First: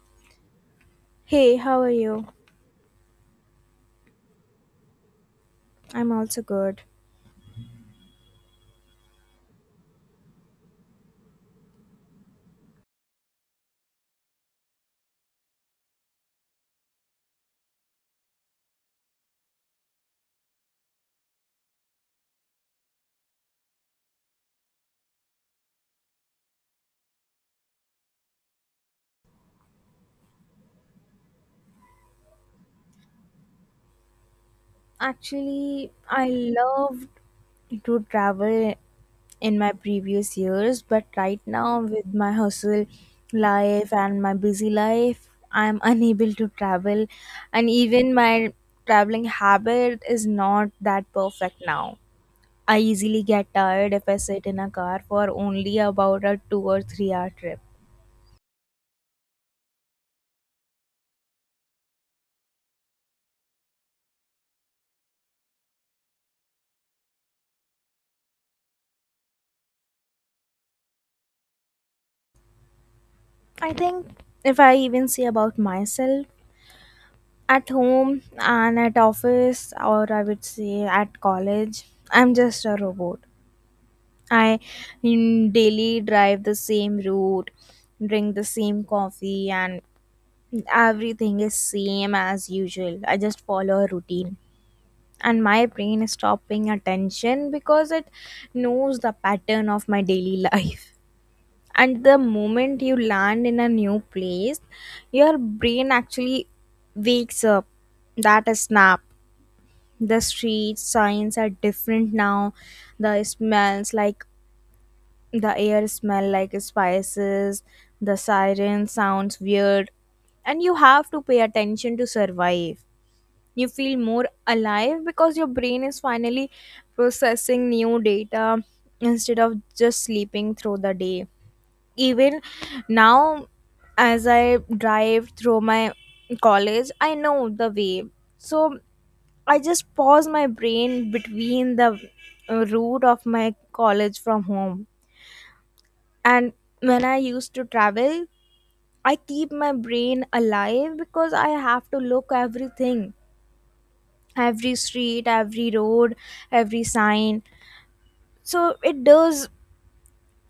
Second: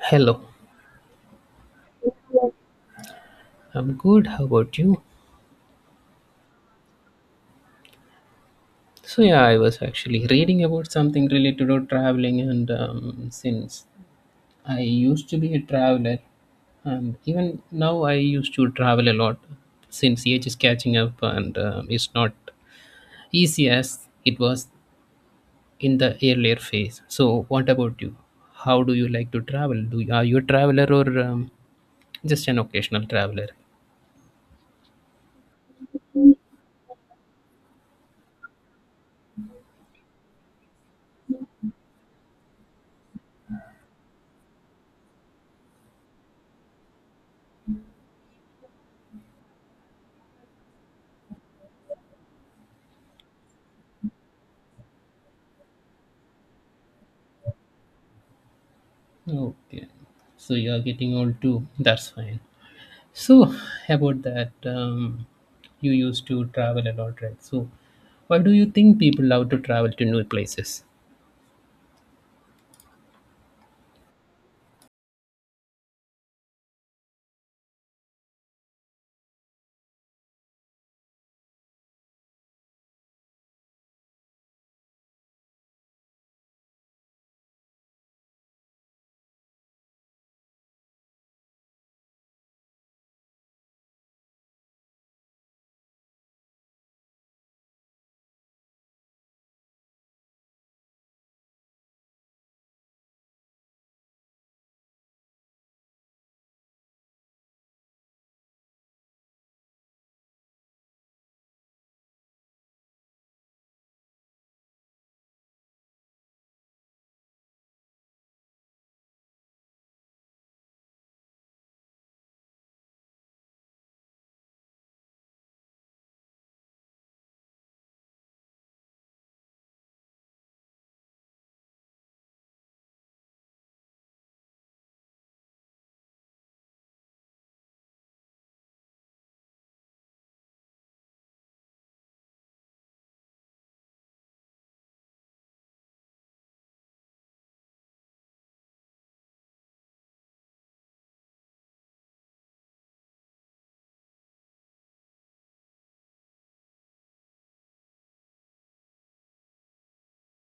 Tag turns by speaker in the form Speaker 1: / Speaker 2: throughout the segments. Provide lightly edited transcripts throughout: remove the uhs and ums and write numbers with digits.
Speaker 1: Hello,
Speaker 2: Hey, how are you?
Speaker 1: I'm good. How about you?
Speaker 2: I'm also good.
Speaker 1: So yeah, I was actually reading about something related to traveling, and since I used to be a traveler, and even now I used to travel a lot. Since age is catching up, and it's not easy as it was in the earlier phase. So what about you? How do you like to travel? Are you a traveler or just an occasional traveler?
Speaker 2: Actually, I loved to travel in my previous years, but right now, with my hustle life and my busy life, I'm unable to travel, and even my traveling habit is not that perfect now. I easily get tired if I sit in a car for only about a 2 or 3 hour trip.
Speaker 1: Okay, so you are getting old too. That's fine. So about that, you used to travel a lot, right? So why do you think people love to travel to new places?
Speaker 2: I think if I even say about myself, at home and at office, or I would say at college, I'm just a robot. I daily drive the same route, drink the same coffee, and everything is same as usual. I just follow a routine, and my brain is stopping attention because it knows the pattern of my daily life. And the moment you land in a new place, your brain actually wakes up. That is snap. The street signs are different now, the smells like, the air smell like spices, the siren sounds weird, and you have to pay attention to survive. You feel more alive because your brain is finally processing new data instead of just sleeping through the day. Even now, as I drive through my college, I know the way, so I just pause my brain between the route of my college from home. And when I used to travel, I keep my brain alive because I have to look everything, every street, every road, every sign. So it does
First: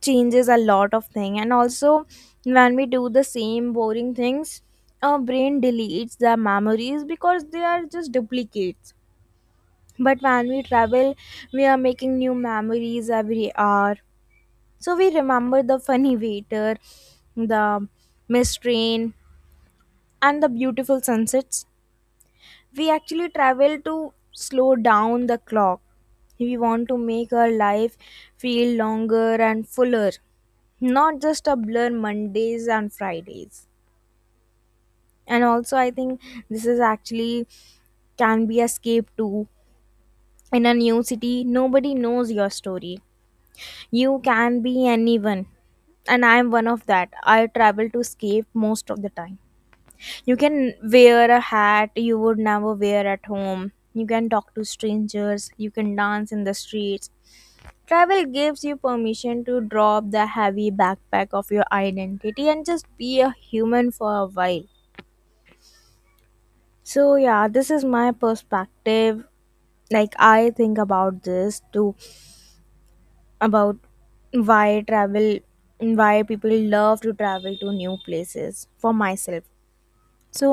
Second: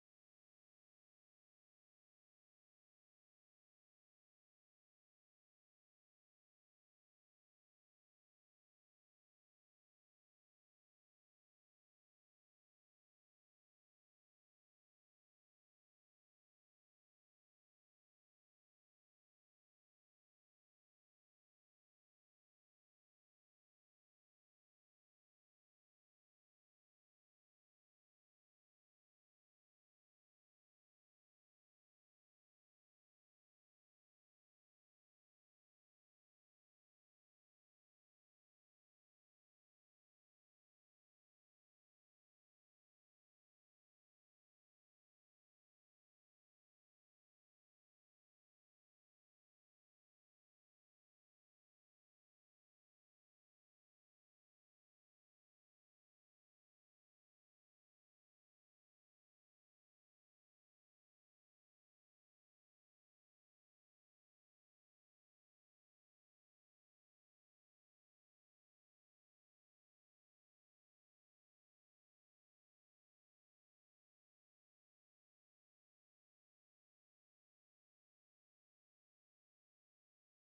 Speaker 2: changes a lot of thing. And also, when we do the same boring things, our brain deletes the memories because they are just duplicates. But when we travel, we are making new memories every hour. So we remember the funny waiter, the missed train, and the beautiful sunsets. We actually travel to slow down the clock. We want to make our life feel longer and fuller, not just a blur Mondays and Fridays. And also, I think this is actually can be escape too. In a new city, nobody knows your story. You can be anyone, and I am one of that. I travel to escape most of the time. You can wear a hat you would never wear at home. You can talk to strangers. You can dance in the streets. Travel gives you permission to drop the heavy backpack of your identity and just be a human for a while. So, yeah, this is my perspective. Like, I think about this too, about why travel why people love to travel to new places, for myself. So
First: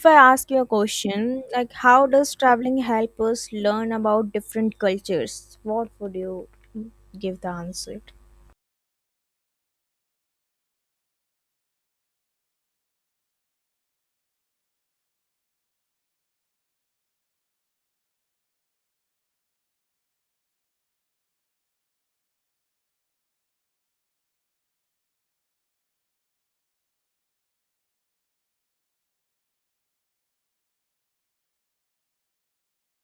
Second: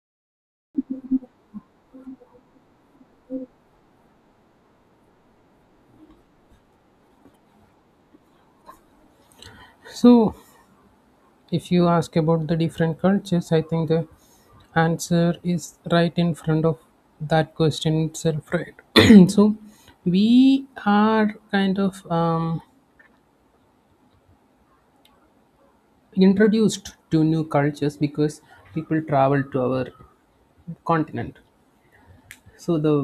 Speaker 2: if I ask you a question like, how does traveling help us learn about different cultures, what would you give the answer?
Speaker 1: So, if you ask about the different cultures, I think the answer is right in front of that question itself, right? So, we are kind of introduced to new cultures because people travel to our continent. So the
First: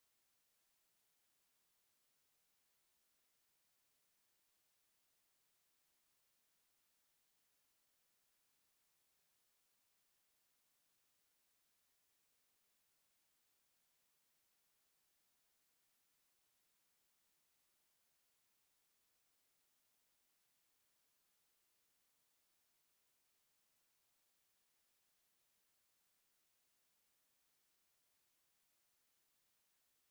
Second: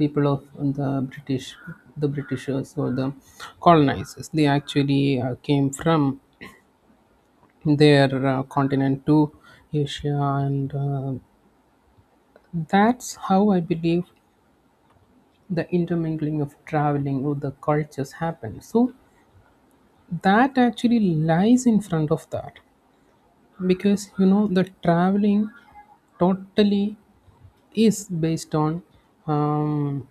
Speaker 1: people of the British, the Britishers, or the colonizers, they actually came from their continent to Asia, and that's how I believe the intermingling of traveling or the cultures happened. So that actually lies in front of that, because you know, the traveling totally is based on, um,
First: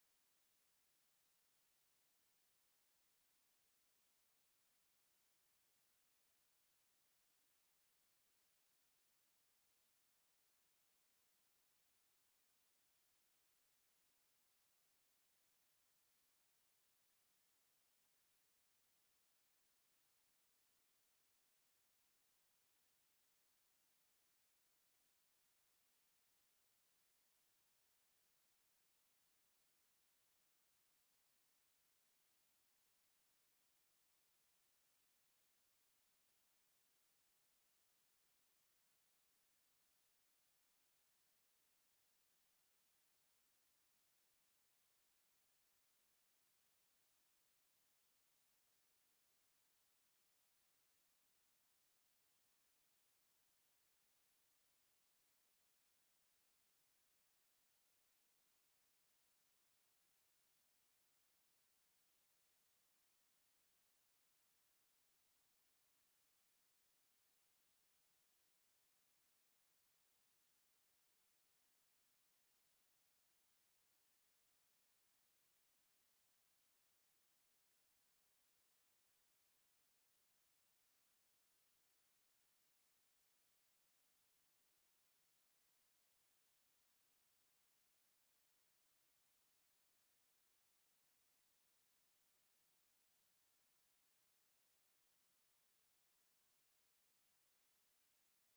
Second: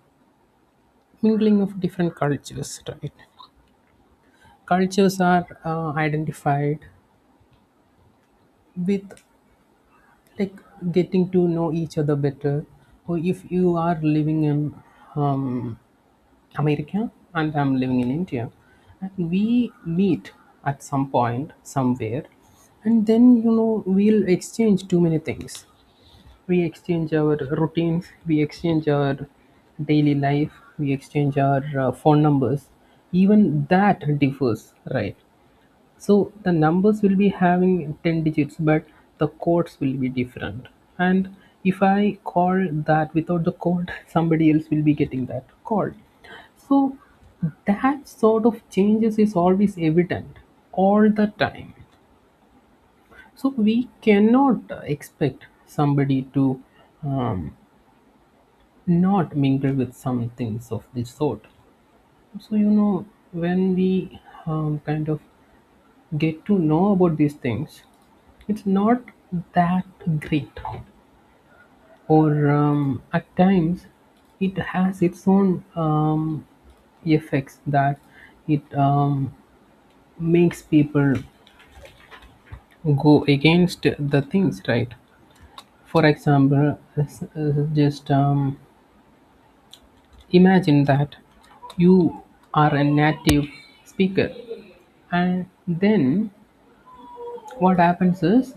Speaker 1: mingling of different cultures, right? Cultures are identified with, like, getting to know each other better. Or if you are living in, um, America, and I'm living in India, and we meet at some point somewhere, and then you know, we'll exchange too many things. We exchange our routines, we exchange our daily life, we exchange our phone numbers. Even that differs, right? So the numbers will be having 10 digits, but the codes will be different. And if I call that without the code, somebody else will be getting that call. So that sort of changes is always evident all the time. So we cannot expect somebody to um, not mingle with some things of this sort. So you know, when we kind of get to know about these things, it's not that great. Or at times, it has its own effects that it makes people go against the things, right? For example, s- just imagine that you are a native speaker, and then what happens is,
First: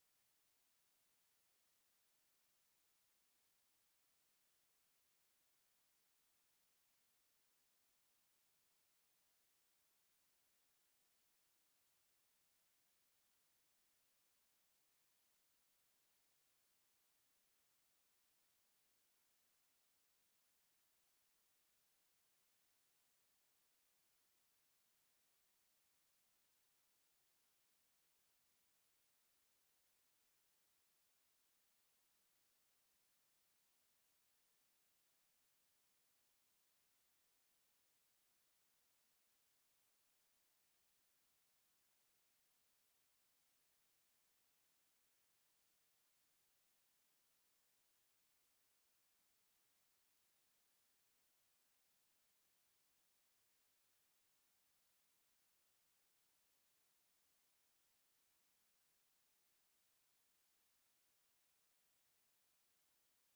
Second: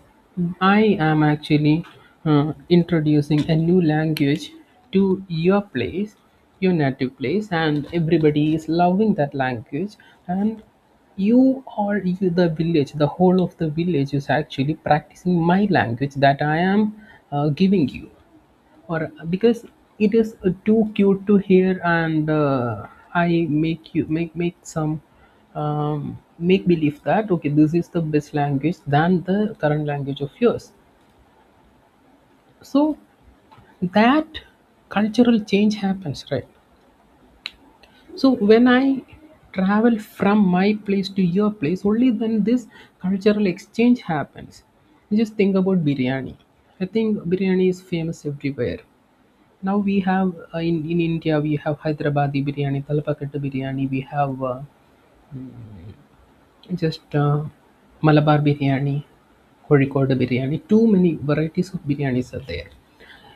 Speaker 1: I am actually introducing a new language to your place, your native place, and everybody is loving that language. And you, the village, the whole of the village, is actually practicing my language that I am giving you. Or because it is too cute to hear, and I make you make some, make believe that okay, this is the best language than the current language of yours. So that cultural change happens, right? So when I travel from my place to your place, only then this cultural exchange happens. You just think about biryani. I think biryani is famous everywhere. Now we have, in India, we have Hyderabadi biryani, Talapakattu biryani. We have just Malabar biryani, Kozhikode biryani. Too many varieties of biryanis are there.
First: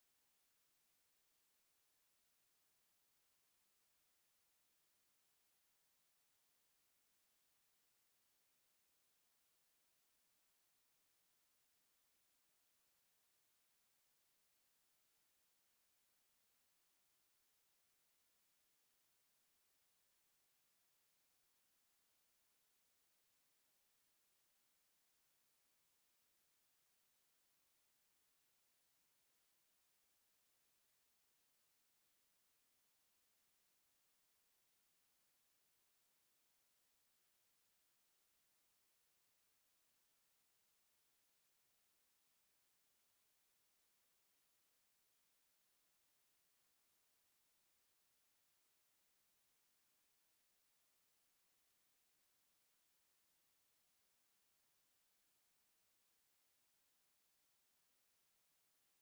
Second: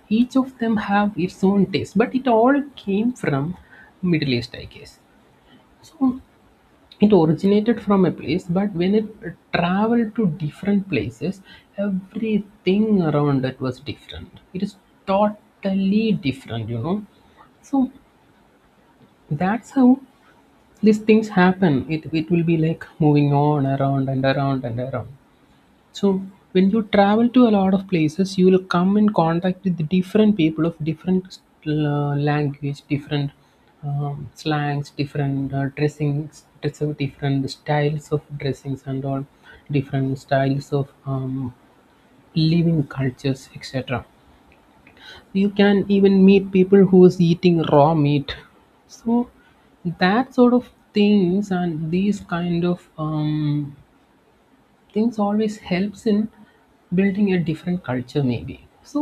Speaker 1: Each of them have its own taste, but it all came from Middle East, I guess. So it originated from a place, but when it traveled to different places, everything around it was different. It is totally different, you know. So that's how these things happen. It will be like moving on around and around and around. So when you travel to a lot of places, you will come in contact with different people of different language, different, slangs, different dressings dress different styles of dressings and all, different styles of living cultures, etc. You can even meet people who's eating raw meat. So that sort of things, and these kind of things always helps in building a different culture, maybe. So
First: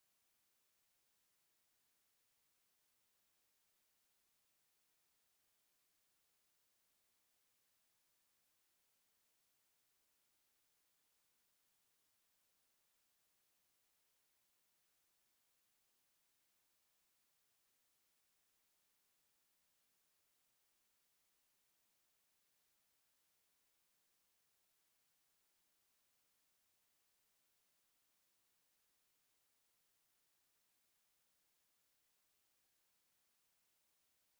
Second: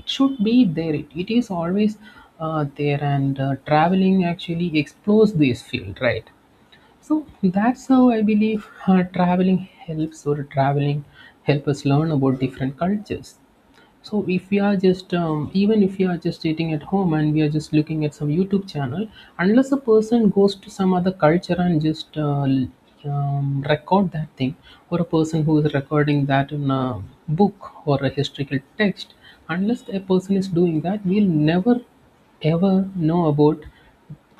Speaker 1: it should be there. It is always there, and traveling actually explores this field, right? So that's how I believe, traveling helps, or traveling help us learn about different cultures. So if we are just even if we are just sitting at home and we are just looking at some YouTube channel, unless a person goes to some other culture and just record that thing, or a person who is recording that in a book or a historical text, unless a person is doing that, we'll never ever know about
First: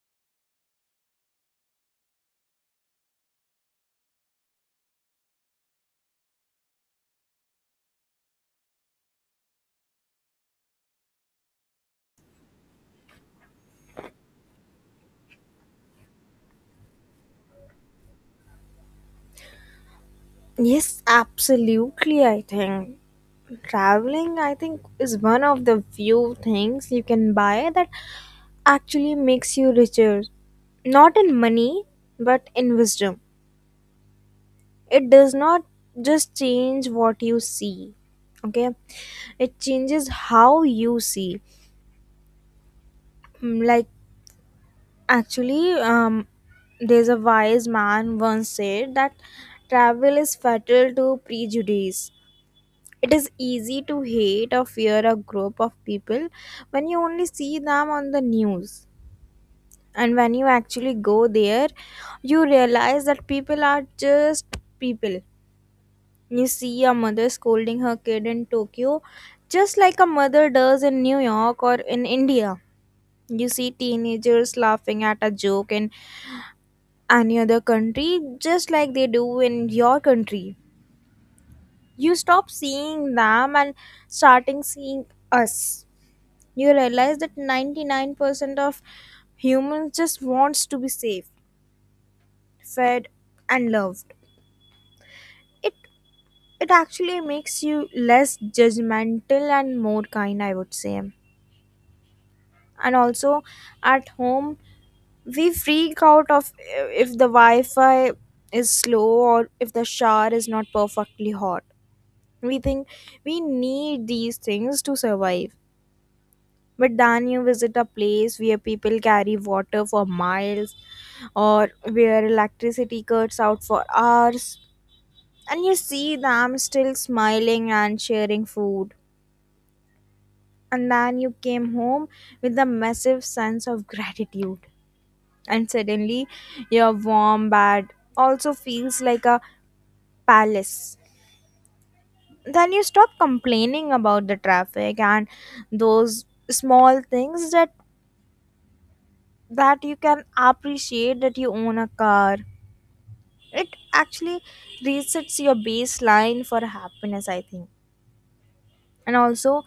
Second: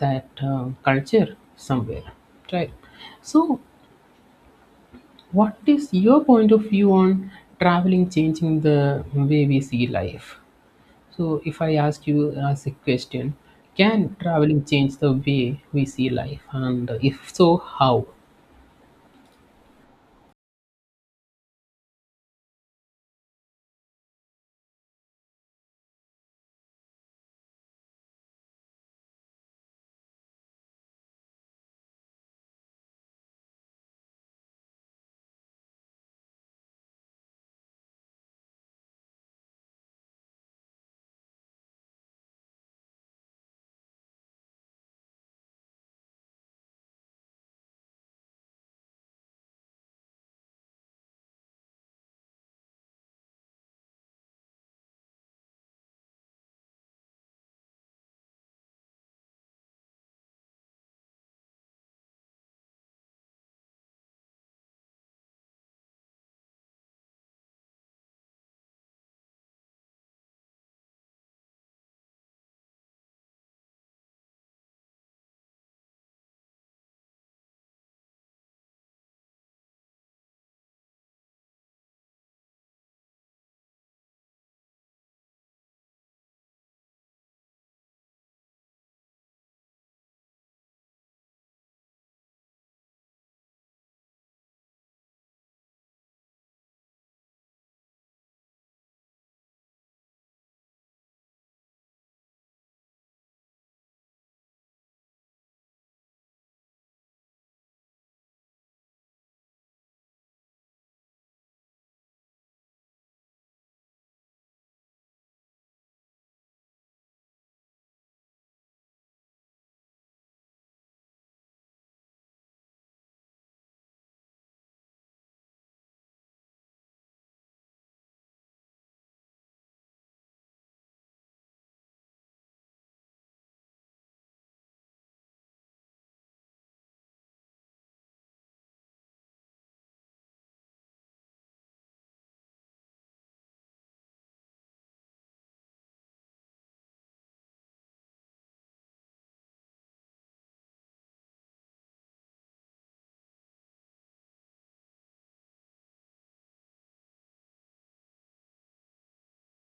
Speaker 1: that culture somewhere, right? So, what is your point of view on traveling changing the way we see life? So, if I ask you as a question, can traveling change the way we see life? And if so, how?
Speaker 2: Yes, absolutely. I think traveling, I think, is one of the few things you can buy that actually makes you richer, not in money but in wisdom. It does not just change what you see, okay, it changes how you see. Like, actually, there's a wise man once said that travel is fatal to prejudice. It is easy to hate or fear a group of people when you only see them on the news, and when you actually go there, you realize that people are just people. You see a mother scolding her kid in Tokyo, just like a mother does in New York or in India. You see teenagers laughing at a joke in any other country, just like they do in your country. You stop seeing them and starting seeing us. You realize that 99% of humans just wants to be safe, fed, and loved. It it actually makes you less judgmental and more kind, I would say. And also, at home we freak out of, if the wi-fi is slow or if the shower is not perfectly hot. We think we need these things to survive, but then you visit a place where people carry water for miles, or where electricity cuts out for hours, and you see them still smiling and sharing food, and then you came home with a massive sense of gratitude. And suddenly your warm bed also feels like a palace. Then you stop complaining about the traffic and those small things, that you can appreciate that you own a car. It actually resets your baseline for happiness, I think. And also,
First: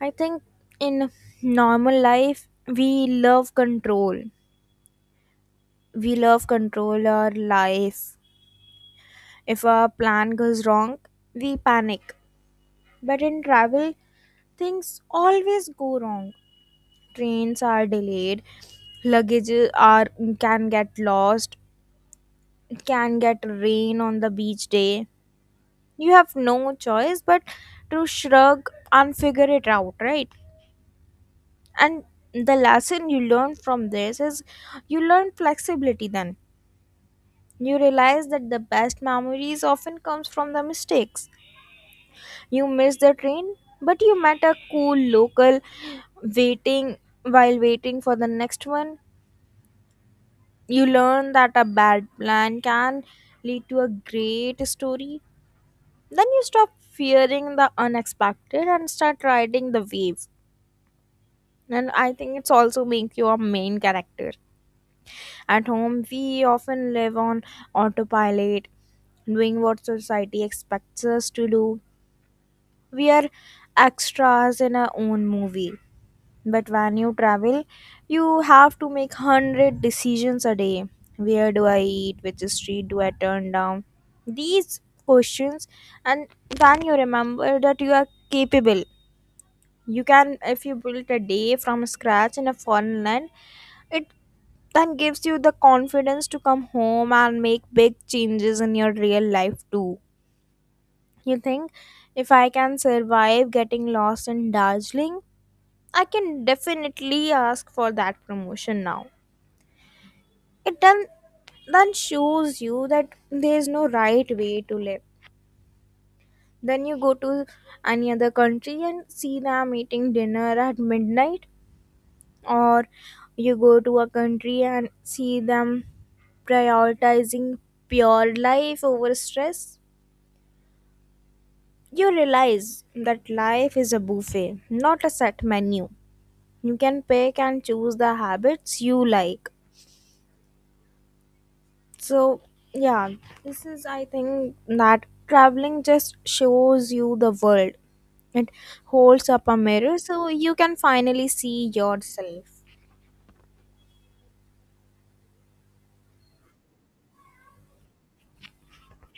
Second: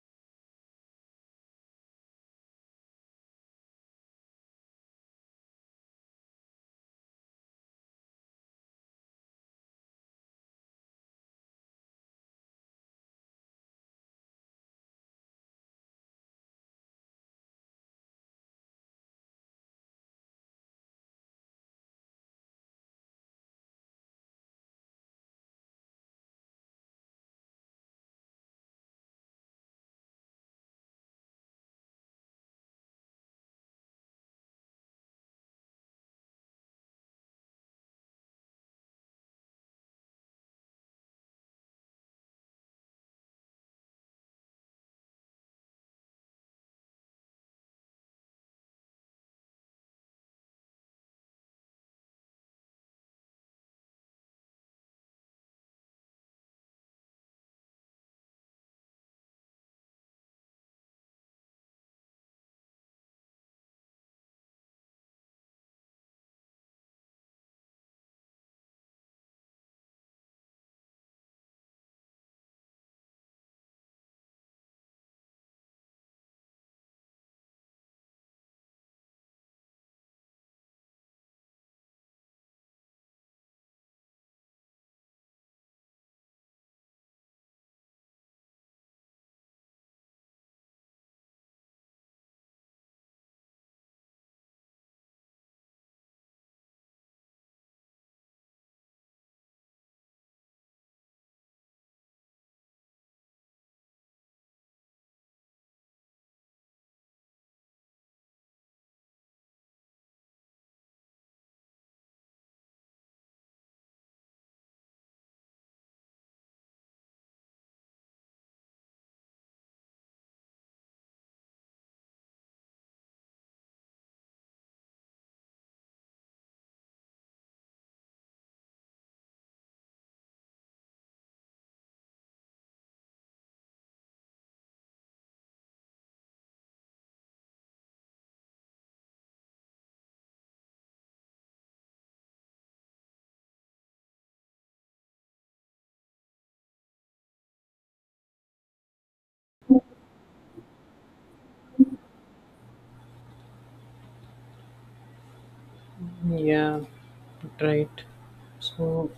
Speaker 2: I think in normal life, we love control. We love control our life. If a plan goes wrong, we panic. But in travel, things always go wrong. Trains are delayed, luggage are, can get lost, can get rain on the beach day. You have no choice but to shrug and figure it out, right? And the lesson you learn from this is, you learn flexibility then. You realize that the best memories often comes from the mistakes. You miss the train, but you met a cool local waiting while waiting for the next one. You learn that a bad plan can lead to a great story. Then you stop fearing the unexpected and start riding the wave. And I think it's also make you a main character. At home, we often live on autopilot, doing what society expects us to do. We are extras in our own movie. But when you travel, you have to make 100 decisions a day. Where do I eat? Which street do I turn down? These questions, and when you remember that you are capable, you can, if you build a day from scratch in a foreign land, it then gives you the confidence to come home and make big changes in your real life too. You think, if I can survive getting lost in Darjeeling, I can definitely ask for that promotion now. It then shows you that there is no right way to live. Then you go to any other country and see them eating dinner at midnight, or you go to a country and see them prioritizing pure life over stress. You realize that life is a buffet, not a set menu. You can pick and choose the habits you like. So, yeah, this is, I think, that traveling just shows you the world. It holds up a mirror so you can finally see yourself.
Speaker 1: Yeah, right. So,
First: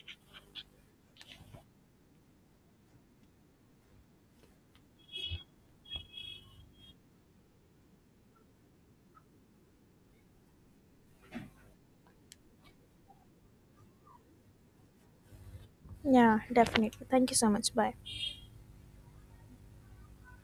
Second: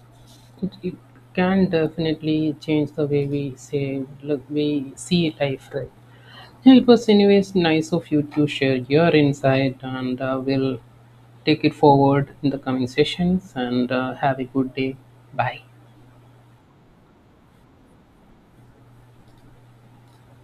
Speaker 1: it can definitely change the way we say, look, we see life, right? Yeah, it was, anyways, nice of you to share your insight, and we'll take it forward in the coming sessions. And have a good day. Bye.
Speaker 2: Yeah, definitely. Thank you so much. Bye.